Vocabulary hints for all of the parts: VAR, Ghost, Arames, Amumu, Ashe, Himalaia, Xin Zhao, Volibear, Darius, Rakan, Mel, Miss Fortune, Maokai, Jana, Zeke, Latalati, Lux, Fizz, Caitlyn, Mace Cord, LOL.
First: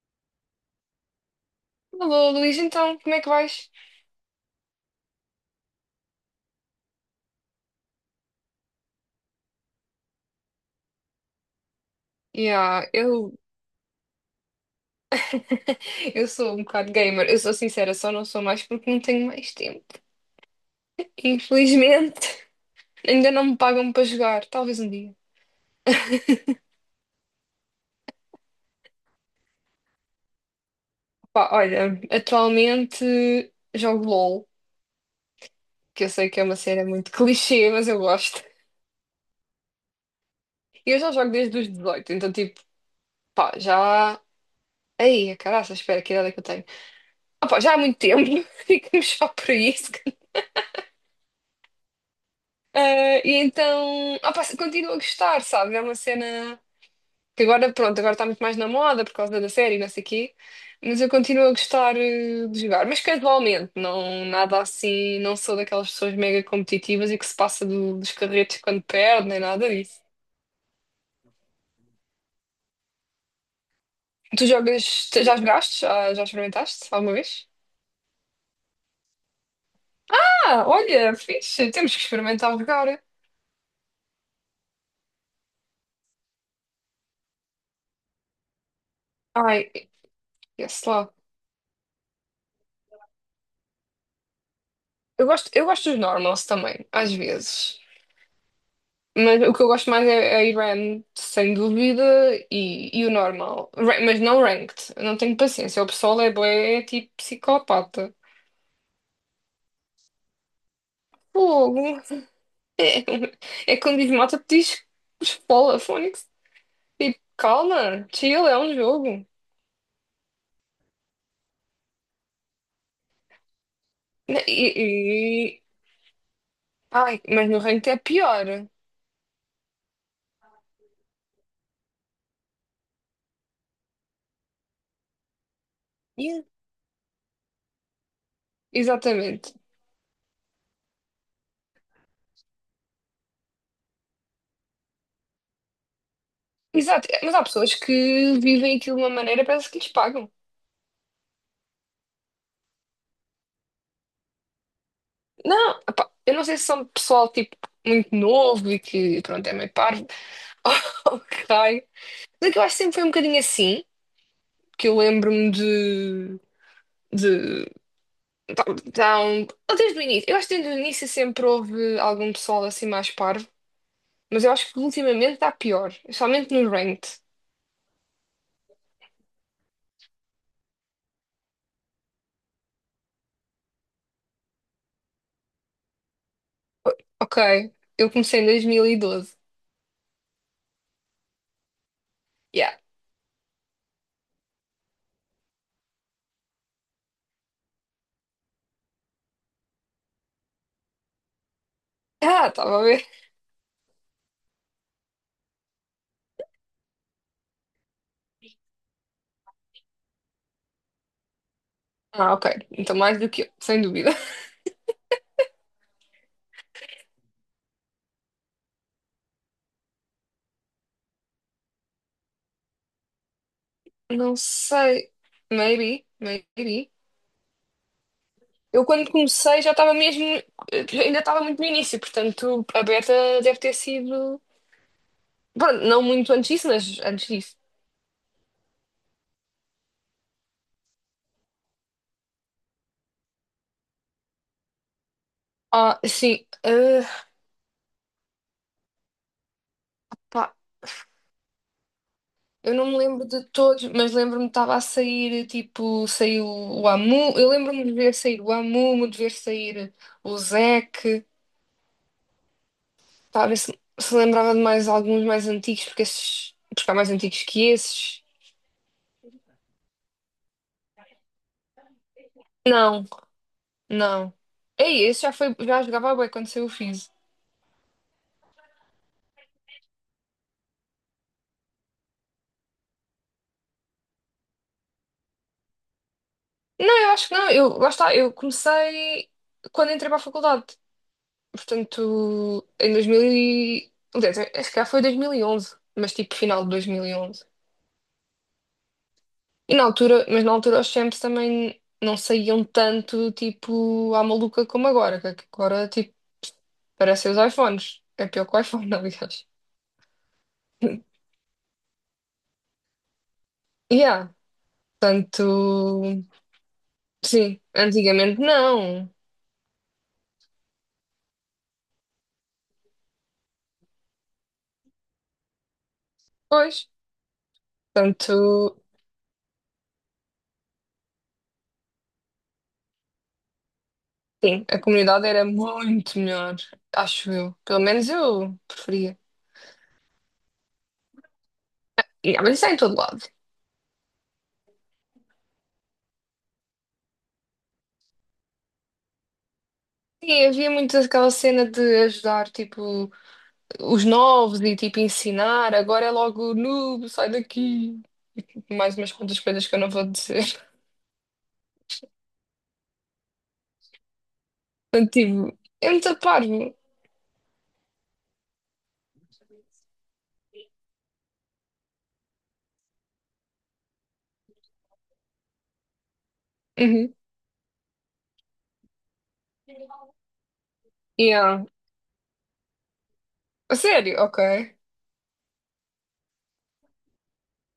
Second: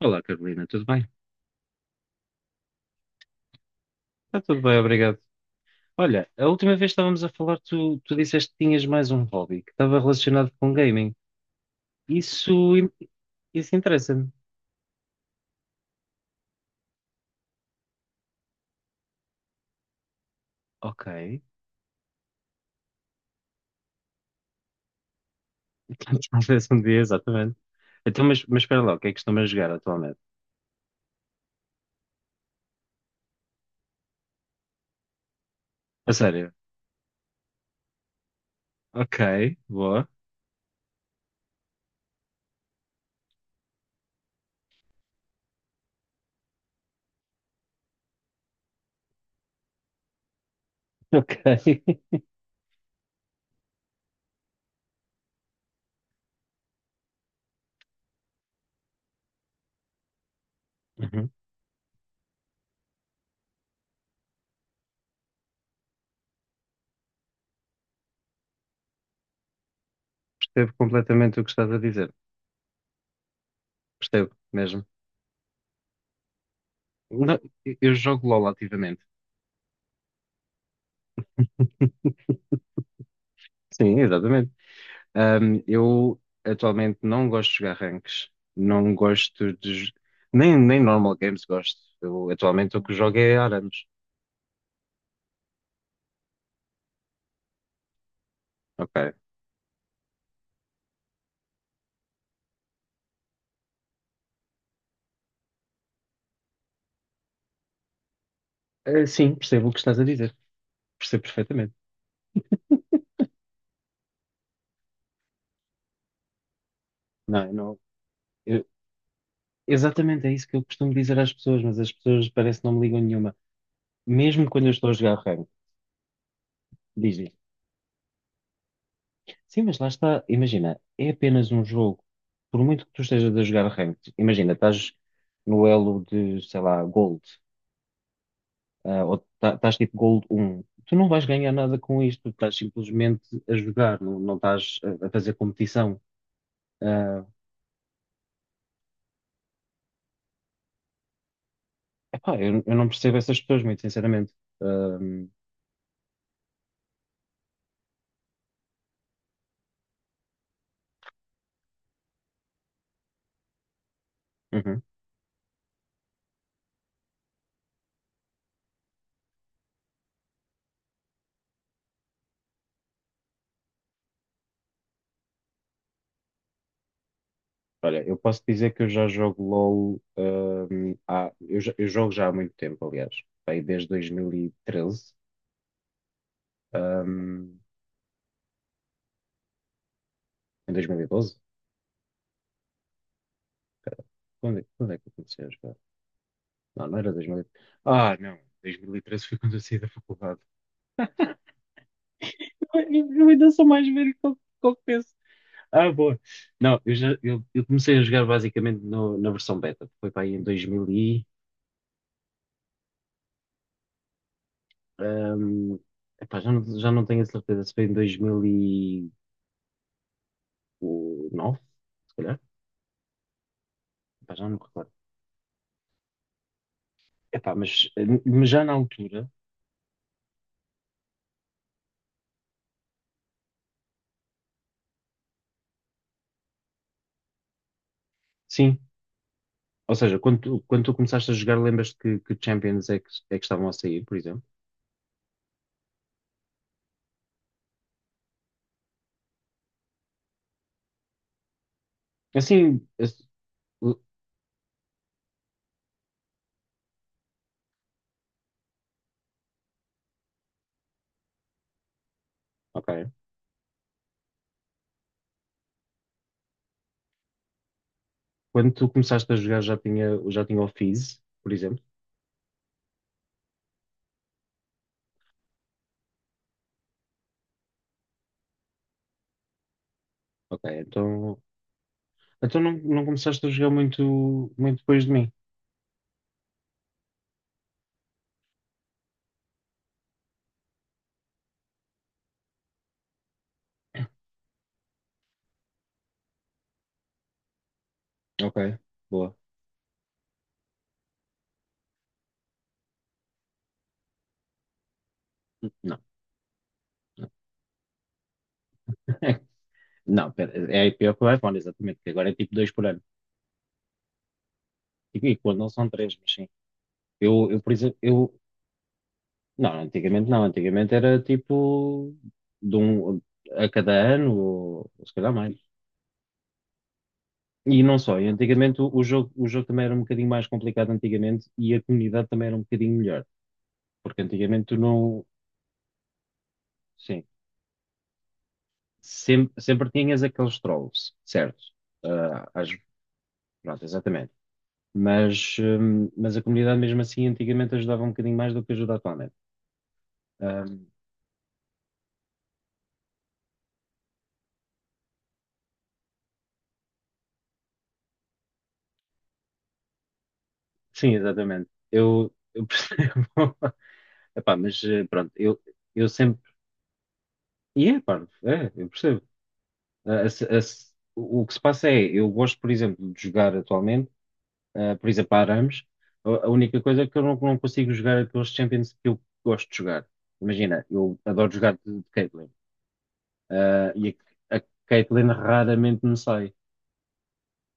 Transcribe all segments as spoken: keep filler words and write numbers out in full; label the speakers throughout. Speaker 1: Olá, Carolina, tudo bem?
Speaker 2: Alô, Luís, então, como é que vais?
Speaker 1: Está tudo bem, obrigado. Olha, a última vez que estávamos a falar, tu, tu disseste que tinhas mais um hobby que estava relacionado com gaming. Isso,
Speaker 2: Yeah,
Speaker 1: in-
Speaker 2: eu...
Speaker 1: isso interessa-me.
Speaker 2: eu sou um bocado gamer, eu sou sincera, só não sou mais porque não tenho mais tempo.
Speaker 1: Ok.
Speaker 2: Infelizmente, ainda não me pagam para jogar, talvez um dia.
Speaker 1: Talvez um dia, exatamente. Então, mas, mas espera lá, o que é que estão a jogar atualmente?
Speaker 2: Pá, olha, atualmente jogo LOL, que eu
Speaker 1: A
Speaker 2: sei que é
Speaker 1: sério?
Speaker 2: uma cena muito clichê, mas eu gosto.
Speaker 1: Ok, boa.
Speaker 2: E eu já jogo desde os dezoito, então tipo, pá, já... aí, caraca, espera, que idade é que eu tenho? Ah, pá, já há muito tempo, ficamos só por isso.
Speaker 1: Ok.
Speaker 2: Ah, e então, opa, continuo a gostar, sabe? É uma cena que agora, pronto, agora está muito mais na moda por causa da série, e não sei o quê, mas eu
Speaker 1: Uhum,
Speaker 2: continuo a gostar, eh, de jogar, mas casualmente, não, nada assim, não sou daquelas pessoas mega competitivas e que se passa do- dos carretos quando perde, nem nada disso.
Speaker 1: percebo completamente o que estás a dizer. Percebo
Speaker 2: Tu
Speaker 1: mesmo.
Speaker 2: jogas, tu já jogaste? Já, já experimentaste alguma
Speaker 1: Não,
Speaker 2: vez?
Speaker 1: eu eu jogo LOL ativamente.
Speaker 2: Ah, olha, fixe, temos que experimentar jogar.
Speaker 1: Sim, exatamente. Ahm, eu atualmente não gosto de jogar ranks, não gosto
Speaker 2: Ai,
Speaker 1: de. j- Nem, nem
Speaker 2: sei lá.
Speaker 1: normal games gosto. Eu, atualmente o que jogo é Arames.
Speaker 2: Eu gosto, eu gosto dos normals também, às vezes.
Speaker 1: Ok.
Speaker 2: Mas o que eu gosto mais é, é ir RAM, sem dúvida, e, e o normal. Ra- mas não ranked. Eu não tenho paciência. O pessoal é bué, é tipo psicopata.
Speaker 1: Eh, sim, percebo o que estás a dizer. Percebo perfeitamente.
Speaker 2: Fogo. É, é quando diz mata, diz espola, Fónix. Tipo,
Speaker 1: Não, eu não.
Speaker 2: calma, chill, é
Speaker 1: eu-
Speaker 2: um jogo.
Speaker 1: exatamente é isso que eu costumo dizer às pessoas, mas as pessoas parece que não me ligam nenhuma.
Speaker 2: Ne-
Speaker 1: Mesmo quando
Speaker 2: E,
Speaker 1: eu estou a jogar rank,
Speaker 2: e- Ai,
Speaker 1: dizem:
Speaker 2: mas no ranked é pior.
Speaker 1: sim, mas lá está. Imagina, é apenas um jogo. Por muito que tu estejas a jogar rank, imagina, estás no elo de,
Speaker 2: Yeah.
Speaker 1: sei lá, Gold. Ah, ou
Speaker 2: Exatamente.
Speaker 1: tá- estás tipo Gold um, tu não vais ganhar nada com isto, tu estás simplesmente a jogar, não, não estás a, a fazer competição.
Speaker 2: Exato.
Speaker 1: Ah,
Speaker 2: Mas há pessoas que vivem aquilo de uma maneira, parece que lhes pagam.
Speaker 1: epá, eu, eu não percebo essas pessoas, muito sinceramente. Ahm,
Speaker 2: Não, epá, eu não sei se são pessoal tipo muito novo e que pronto é meio parvo. Oh, raio. Mas é que eu acho que sempre foi um bocadinho assim,
Speaker 1: uhum.
Speaker 2: que eu lembro-me de, de tá- tá um- desde o início. Eu acho que desde o início sempre houve algum pessoal assim mais parvo, mas eu acho que ultimamente está pior, especialmente no ranked.
Speaker 1: Olha, eu posso dizer que eu já jogo LOL, ahm, há- eu, já- eu jogo já há muito tempo, aliás, bem, desde dois mil e treze,
Speaker 2: Ok,
Speaker 1: ahm,
Speaker 2: eu comecei em dois mil e doze.
Speaker 1: em dois mil e doze.
Speaker 2: Yeah.
Speaker 1: Quando é, quando é que eu comecei a jogar? Não, não era dois mil e treze. Ah, não, dois mil e treze foi quando eu saí da faculdade.
Speaker 2: Ah, estava a ver.
Speaker 1: Eu, eu ainda sou mais velho que qualquer... Ah, boa. Não, eu já eu, eu comecei a jogar basicamente no- na versão beta. Foi para aí em dois mil e...
Speaker 2: Ah, ok. Então mais do que eu, sem dúvida.
Speaker 1: hum, epá, já não, já não tenho a certeza, se foi em dois mil e nove, se calhar. Epá,
Speaker 2: Não
Speaker 1: já não me recordo.
Speaker 2: sei. Maybe, maybe.
Speaker 1: Epá, mas, eh, mas já na
Speaker 2: Eu quando
Speaker 1: altura,
Speaker 2: comecei já estava mesmo, ainda estava muito no início, portanto a Beta deve ter sido, pronto, não muito antes disso, mas antes disso.
Speaker 1: sim. Ou seja, quando tu, quando tu começaste a jogar, lembras-te que, que Champions é que, é que estavam a sair, por exemplo?
Speaker 2: Ah, sim, ah, pá, eu
Speaker 1: Assim,
Speaker 2: não me
Speaker 1: esse-
Speaker 2: lembro de todos,
Speaker 1: uh,
Speaker 2: mas lembro-me que estava a sair, tipo, saiu o Amu, eu lembro-me de ver sair o Amumu, de ver sair o Zeke,
Speaker 1: ok.
Speaker 2: pá, a ver se, se lembrava de mais alguns mais antigos, porque esses, porque há mais antigos que esses.
Speaker 1: Quando tu começaste a jogar já tinha, já tinha o Fizz, por exemplo.
Speaker 2: Não, não. Ei, esse já foi, já jogava bué quando saiu o Fizz.
Speaker 1: Ok, então... Então não, não começaste a jogar muito, muito depois de mim?
Speaker 2: Não, eu acho que não. Eu, lá está, eu comecei quando entrei para a faculdade. Portanto, em dois mil e... Aliás, é, acho que já foi dois mil e onze, mas tipo final de dois mil e onze. E onze.
Speaker 1: Ok, boa.
Speaker 2: E na altura, mas na altura os champs também não saíam tanto, tipo, à maluca como agora. Que agora,
Speaker 1: Não,
Speaker 2: tipo,
Speaker 1: não.
Speaker 2: parecem os iPhones. É pior que o iPhone, aliás.
Speaker 1: Não, pera, é pior que o iPhone, exatamente, que agora é tipo dois por ano.
Speaker 2: Yeah,
Speaker 1: E, e quando não são três,
Speaker 2: tanto...
Speaker 1: mas sim. Eu,
Speaker 2: sim,
Speaker 1: eu, por exemplo, eu.
Speaker 2: antigamente não.
Speaker 1: Não, antigamente não, antigamente era tipo de um a cada ano, ou, ou se calhar mais.
Speaker 2: Pois,
Speaker 1: E não só, e
Speaker 2: tanto...
Speaker 1: antigamente o, o jogo, o jogo também era um bocadinho mais complicado antigamente e a comunidade também era um bocadinho melhor. Porque
Speaker 2: sim,
Speaker 1: antigamente tu
Speaker 2: a
Speaker 1: não,
Speaker 2: comunidade era muito melhor,
Speaker 1: sim,
Speaker 2: acho eu. Pelo menos eu preferia.
Speaker 1: sempre, sempre tinhas aqueles trolls, certo?
Speaker 2: E, ah,
Speaker 1: Ah,
Speaker 2: mas isso
Speaker 1: às...
Speaker 2: é em todo lado.
Speaker 1: Pronto, exatamente. Mas, hum, mas a comunidade mesmo assim antigamente ajudava um bocadinho mais do que ajuda atualmente.
Speaker 2: Sim, havia
Speaker 1: Hum,
Speaker 2: muito aquela cena de ajudar, tipo, os novos e, tipo, ensinar. Agora é logo, noob, sai daqui. Mais umas quantas coisas que eu não vou dizer.
Speaker 1: sim, exatamente. Eu, eu percebo. Epá, mas eh,
Speaker 2: Portanto,
Speaker 1: pronto,
Speaker 2: tipo,
Speaker 1: eu,
Speaker 2: é
Speaker 1: eu
Speaker 2: muito
Speaker 1: sempre...
Speaker 2: parvo.
Speaker 1: E é, pá, é, eu percebo. Ah, a se- a se- O que se passa é, eu gosto, por exemplo, de jogar atualmente, ah, por exemplo, a Arames. A, a única coisa é
Speaker 2: Uhum.
Speaker 1: que eu não, não consigo jogar aqueles Champions que eu gosto de jogar. Imagina, eu adoro
Speaker 2: Yeah.
Speaker 1: jogar de, de Caitlyn.
Speaker 2: A
Speaker 1: Ah, e
Speaker 2: sério? Ok.
Speaker 1: a, a Caitlyn raramente me sai.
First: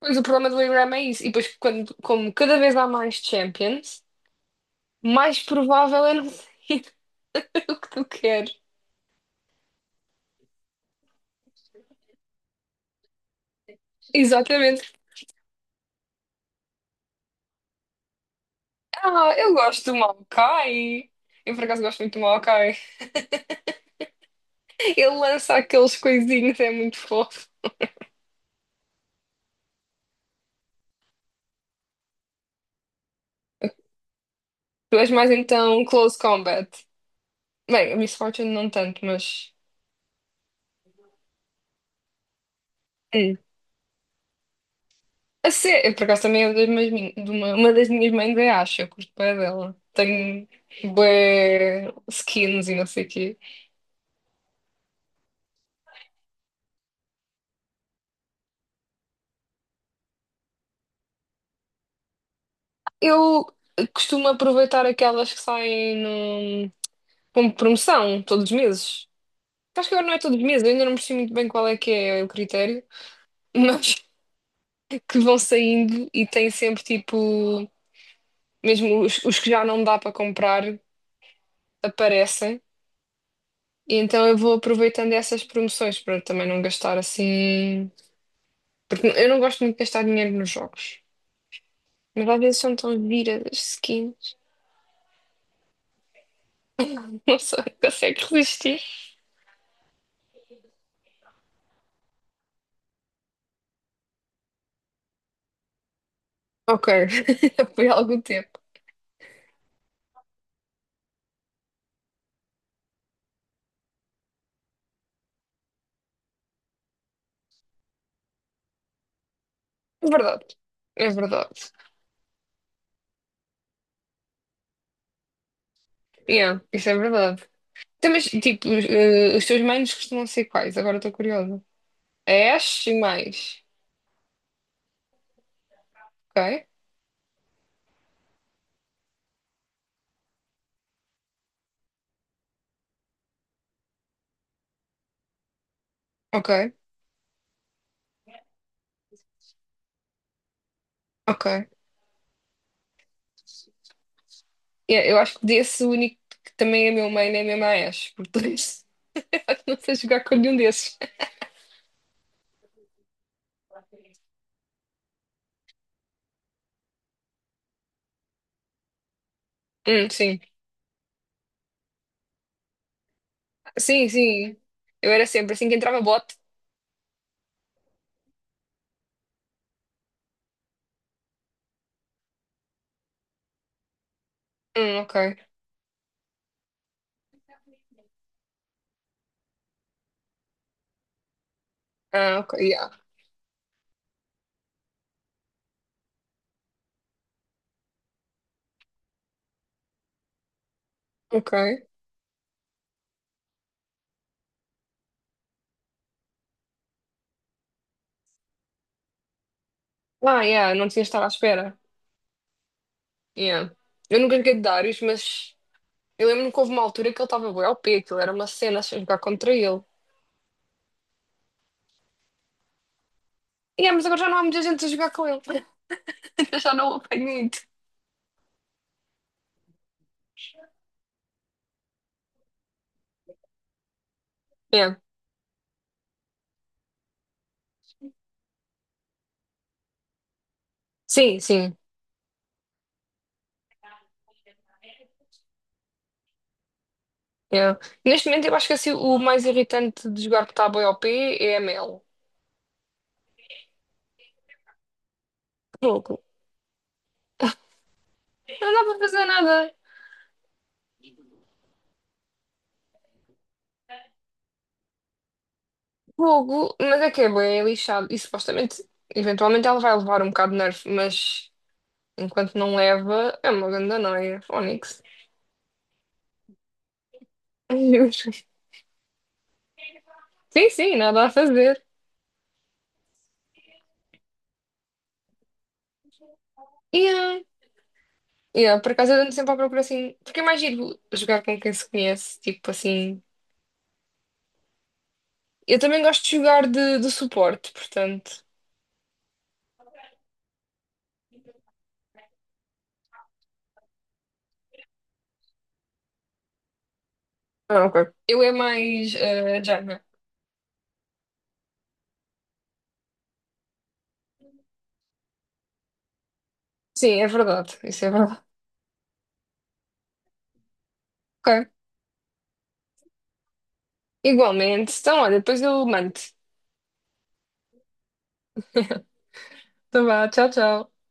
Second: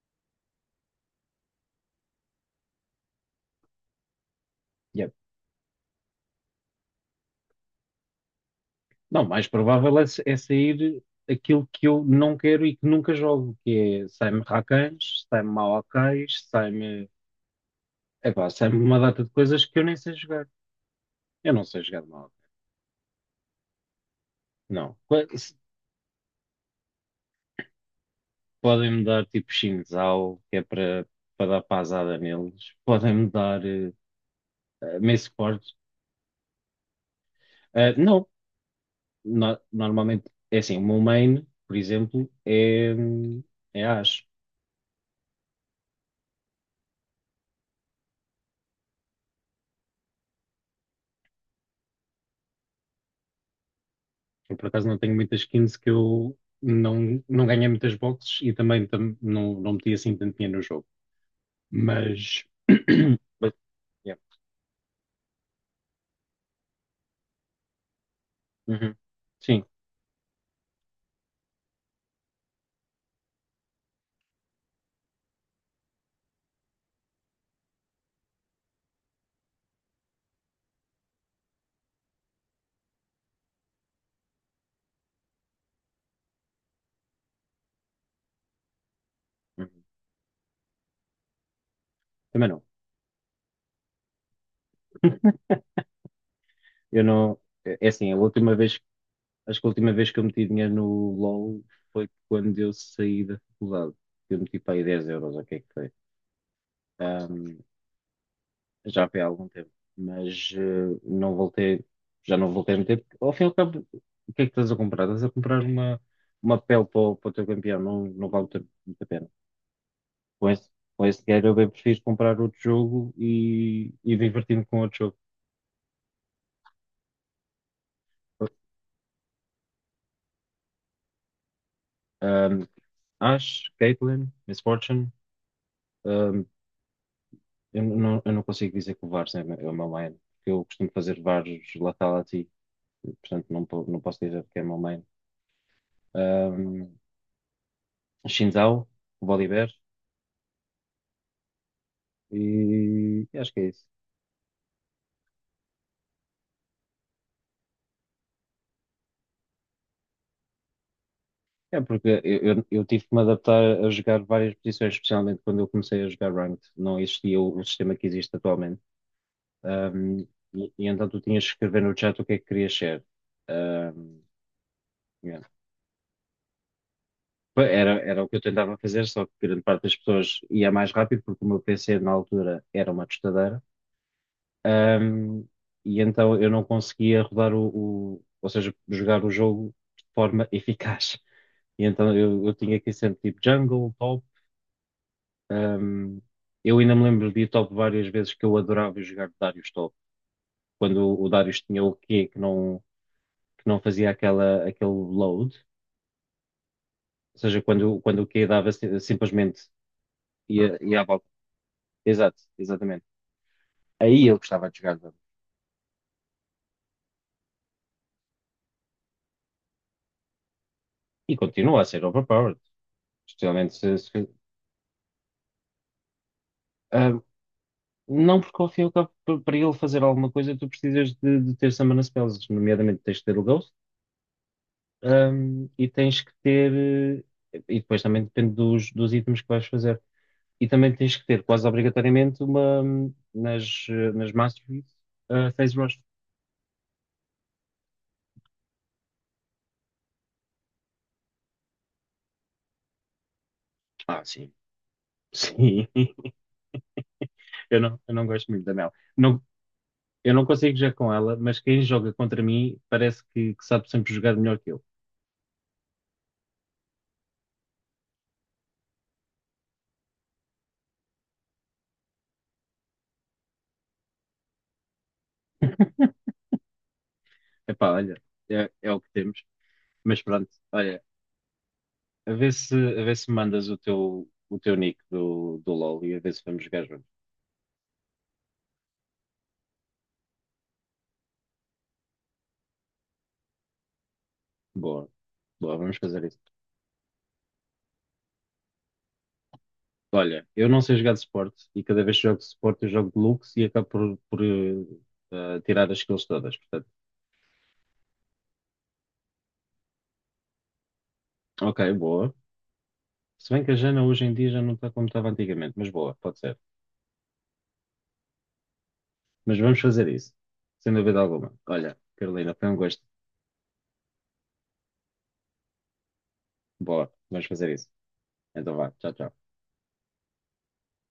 Speaker 2: Pois o problema do Ingram é isso. E depois, quando, como cada vez há mais champions,
Speaker 1: Yeah.
Speaker 2: mais provável é não ser o que tu queres.
Speaker 1: Não, mais provável é, é sair aquilo que eu não quero e que nunca jogo, que é sai-me
Speaker 2: Exatamente.
Speaker 1: Rakans, sai-me Maokais, sai-me... Epá, sai-me uma data de
Speaker 2: Ah, eu
Speaker 1: coisas que eu
Speaker 2: gosto
Speaker 1: nem
Speaker 2: do
Speaker 1: sei jogar.
Speaker 2: Maokai.
Speaker 1: Eu
Speaker 2: Eu
Speaker 1: não
Speaker 2: por acaso
Speaker 1: sei
Speaker 2: gosto
Speaker 1: jogar de
Speaker 2: muito do
Speaker 1: Maokai.
Speaker 2: Maokai.
Speaker 1: Não.
Speaker 2: Ele
Speaker 1: Po- se-
Speaker 2: lança aqueles coisinhos, é muito fofo.
Speaker 1: Podem-me dar tipo Xin Zhao, que é para para dar pasada neles. Podem-me dar eh, eh,
Speaker 2: Tu és
Speaker 1: Mace
Speaker 2: mais
Speaker 1: Cord.
Speaker 2: então Close Combat. Bem,
Speaker 1: Eh,
Speaker 2: a Miss
Speaker 1: não.
Speaker 2: Fortune não tanto, mas.
Speaker 1: No- normalmente, é assim, o meu main, por exemplo, é,
Speaker 2: Hum.
Speaker 1: hum, é Ashe.
Speaker 2: A ser, eu por acaso também é uma das minhas, min- de uma, uma das minhas mangas, acho. Eu curto bem dela. Tenho bué skins e não sei o quê.
Speaker 1: Eu, por acaso, não tenho muitas skins, que eu não, não ganhei muitas boxes e também tam- não, não meti assim tanto dinheiro no jogo. Mas.
Speaker 2: Eu
Speaker 1: Mas, yeah.
Speaker 2: costumo aproveitar aquelas que saem no, como promoção todos os
Speaker 1: Uhum.
Speaker 2: meses.
Speaker 1: Sim,
Speaker 2: Acho que agora não é todos os meses, eu ainda não percebi muito bem qual é que é o critério. Mas que vão saindo e tem sempre tipo, mesmo os, os que já não dá para comprar aparecem. E então eu vou aproveitando essas promoções para também não gastar assim. Porque eu não gosto
Speaker 1: uhum.
Speaker 2: muito de gastar dinheiro nos jogos. Mas às
Speaker 1: Também
Speaker 2: vezes
Speaker 1: não.
Speaker 2: são tão giras as skins.
Speaker 1: Eu não.
Speaker 2: Não sei,
Speaker 1: É é assim, a
Speaker 2: consegue
Speaker 1: última vez...
Speaker 2: resistir.
Speaker 1: Acho que a última vez que eu meti dinheiro no LOL foi quando eu saí da faculdade. Eu meti para aí dez euros, ok que é que
Speaker 2: Ok,
Speaker 1: foi?
Speaker 2: foi há algum tempo.
Speaker 1: Já foi há algum tempo, mas eh, não voltei, já não voltei a meter, porque ao fim e ao cabo, o que é que estás a comprar? Estás a comprar uma, uma pele para o, para o teu campeão, não, não vale muito, a muito a pena.
Speaker 2: É verdade,
Speaker 1: Com esse, com
Speaker 2: é
Speaker 1: esse dinheiro eu
Speaker 2: verdade.
Speaker 1: bem prefiro comprar outro jogo e, e divertir-me com outro jogo.
Speaker 2: Yeah, isso é verdade. Então, mas, tipo, os, eh, os teus manos costumam ser quais? Agora estou curiosa. A
Speaker 1: Um,
Speaker 2: Ash e mais.
Speaker 1: Ash, Caitlyn, Miss Fortune, um,
Speaker 2: Ok,
Speaker 1: eu não, eu não consigo dizer que o V A Rs é, o meu é o meu main, porque eu costumo fazer V A Rs Latalati, portanto não, po- não posso dizer que é o meu main.
Speaker 2: ok,
Speaker 1: Um, Xin Zhao, o Volibear,
Speaker 2: ok.
Speaker 1: e acho que é isso.
Speaker 2: É, eu acho que desse o único que também é meu main é mesmo a Ashe, portanto não sei jogar com nenhum desses.
Speaker 1: É porque eu, eu, eu tive que me adaptar a jogar várias posições, especialmente quando eu comecei a jogar Ranked. Não existia o, o sistema que existe atualmente.
Speaker 2: Hum,
Speaker 1: Ahm,
Speaker 2: sim.
Speaker 1: e, e então tu tinhas que escrever no chat o que é que querias ser.
Speaker 2: Sim,
Speaker 1: Ahm,
Speaker 2: sim. Eu era
Speaker 1: yeah.
Speaker 2: sempre assim que entrava bot.
Speaker 1: Era, era o que eu tentava fazer, só que grande parte das pessoas ia mais rápido, porque o meu P C na altura era uma tostadeira.
Speaker 2: Hum, ok.
Speaker 1: Ahm, e então eu não conseguia rodar o, o- ou seja, jogar o jogo de forma eficaz. E então
Speaker 2: Ah,
Speaker 1: eu, eu
Speaker 2: ok,
Speaker 1: tinha aqui
Speaker 2: yeah.
Speaker 1: sempre tipo jungle, top. Um, eu ainda me lembro de ir top várias vezes, que eu adorava jogar Darius top. Quando o, o
Speaker 2: Ok.
Speaker 1: Darius tinha o Q que não, que não fazia aquela, aquele load. Ou seja, quando, quando o Q dava si- simplesmente
Speaker 2: Ah, yeah,
Speaker 1: ia,
Speaker 2: não
Speaker 1: ia
Speaker 2: tinha
Speaker 1: à
Speaker 2: estado
Speaker 1: volta.
Speaker 2: à espera.
Speaker 1: Exato, exatamente.
Speaker 2: Yeah. Eu
Speaker 1: Aí
Speaker 2: nunca
Speaker 1: eu
Speaker 2: joguei de
Speaker 1: gostava de jogar
Speaker 2: Darius,
Speaker 1: Darius.
Speaker 2: mas eu lembro-me que houve uma altura que ele estava bué O P, aquilo era uma cena a jogar contra ele.
Speaker 1: E continua a ser overpowered. Especialmente
Speaker 2: Yeah,
Speaker 1: se,
Speaker 2: mas agora já
Speaker 1: se-
Speaker 2: não há muita gente a jogar com ele. Eu já não o
Speaker 1: um,
Speaker 2: apanho muito.
Speaker 1: não porque ao fim e ao cabo, pa- para ele fazer alguma coisa, tu precisas de, de ter summon spells, nomeadamente tens de ter o Ghost.
Speaker 2: Yeah.
Speaker 1: Hum, e tens que ter, eh, e depois também depende dos, dos itens que vais fazer, e também tens que
Speaker 2: Sim,
Speaker 1: ter quase
Speaker 2: sim.
Speaker 1: obrigatoriamente uma, hum, nas, eh, nas masteries, eh, phase rush.
Speaker 2: Yeah. Neste momento eu acho que assim, o mais irritante de jogar que está bué O P é a Mel.
Speaker 1: Ah, sim, sim,
Speaker 2: Fogo.
Speaker 1: eu não, eu não gosto muito
Speaker 2: Não
Speaker 1: da
Speaker 2: dá
Speaker 1: Mel.
Speaker 2: para fazer
Speaker 1: Não,
Speaker 2: nada.
Speaker 1: eu não consigo jogar com ela, mas quem joga contra mim parece que, que sabe sempre jogar melhor que eu.
Speaker 2: Fogo. Mas é que é bem lixado. E supostamente, eventualmente ela vai levar um bocado de nerf, mas enquanto não leva, é uma grande noia. Fónix.
Speaker 1: Epá, olha, é, é o que temos, mas pronto,
Speaker 2: Sim, sim,
Speaker 1: olha,
Speaker 2: nada a fazer.
Speaker 1: a ver se, a ver se me mandas o teu, o teu nick do, do LoL e a ver se vamos jogar
Speaker 2: E
Speaker 1: juntos.
Speaker 2: ah, ah, por acaso eu ando sempre à procura assim. Porque é mais giro jogar com quem se conhece. Tipo assim.
Speaker 1: Boa, boa,
Speaker 2: Eu
Speaker 1: vamos
Speaker 2: também
Speaker 1: fazer
Speaker 2: gosto de
Speaker 1: isso.
Speaker 2: jogar de, de suporte, portanto.
Speaker 1: Olha, eu não sei jogar de suporte e cada vez que jogo de suporte eu jogo de Lux e acabo por, por, eh, eh, tirar as skills todas. Portanto,
Speaker 2: Ah, ok. Eu é mais. uh,
Speaker 1: ok, boa. Se bem que a Jana hoje em dia já não está como estava antigamente, mas boa, pode ser.
Speaker 2: Sim, é verdade. Isso é verdade.
Speaker 1: Mas vamos fazer isso, sem dúvida alguma.
Speaker 2: Ok.
Speaker 1: Olha, Carolina, foi um gosto.
Speaker 2: Igualmente. Então, olha, depois eu mando.
Speaker 1: Boa, vamos fazer isso. Então vá, tchau, tchau.
Speaker 2: Então vá, tchau, tchau.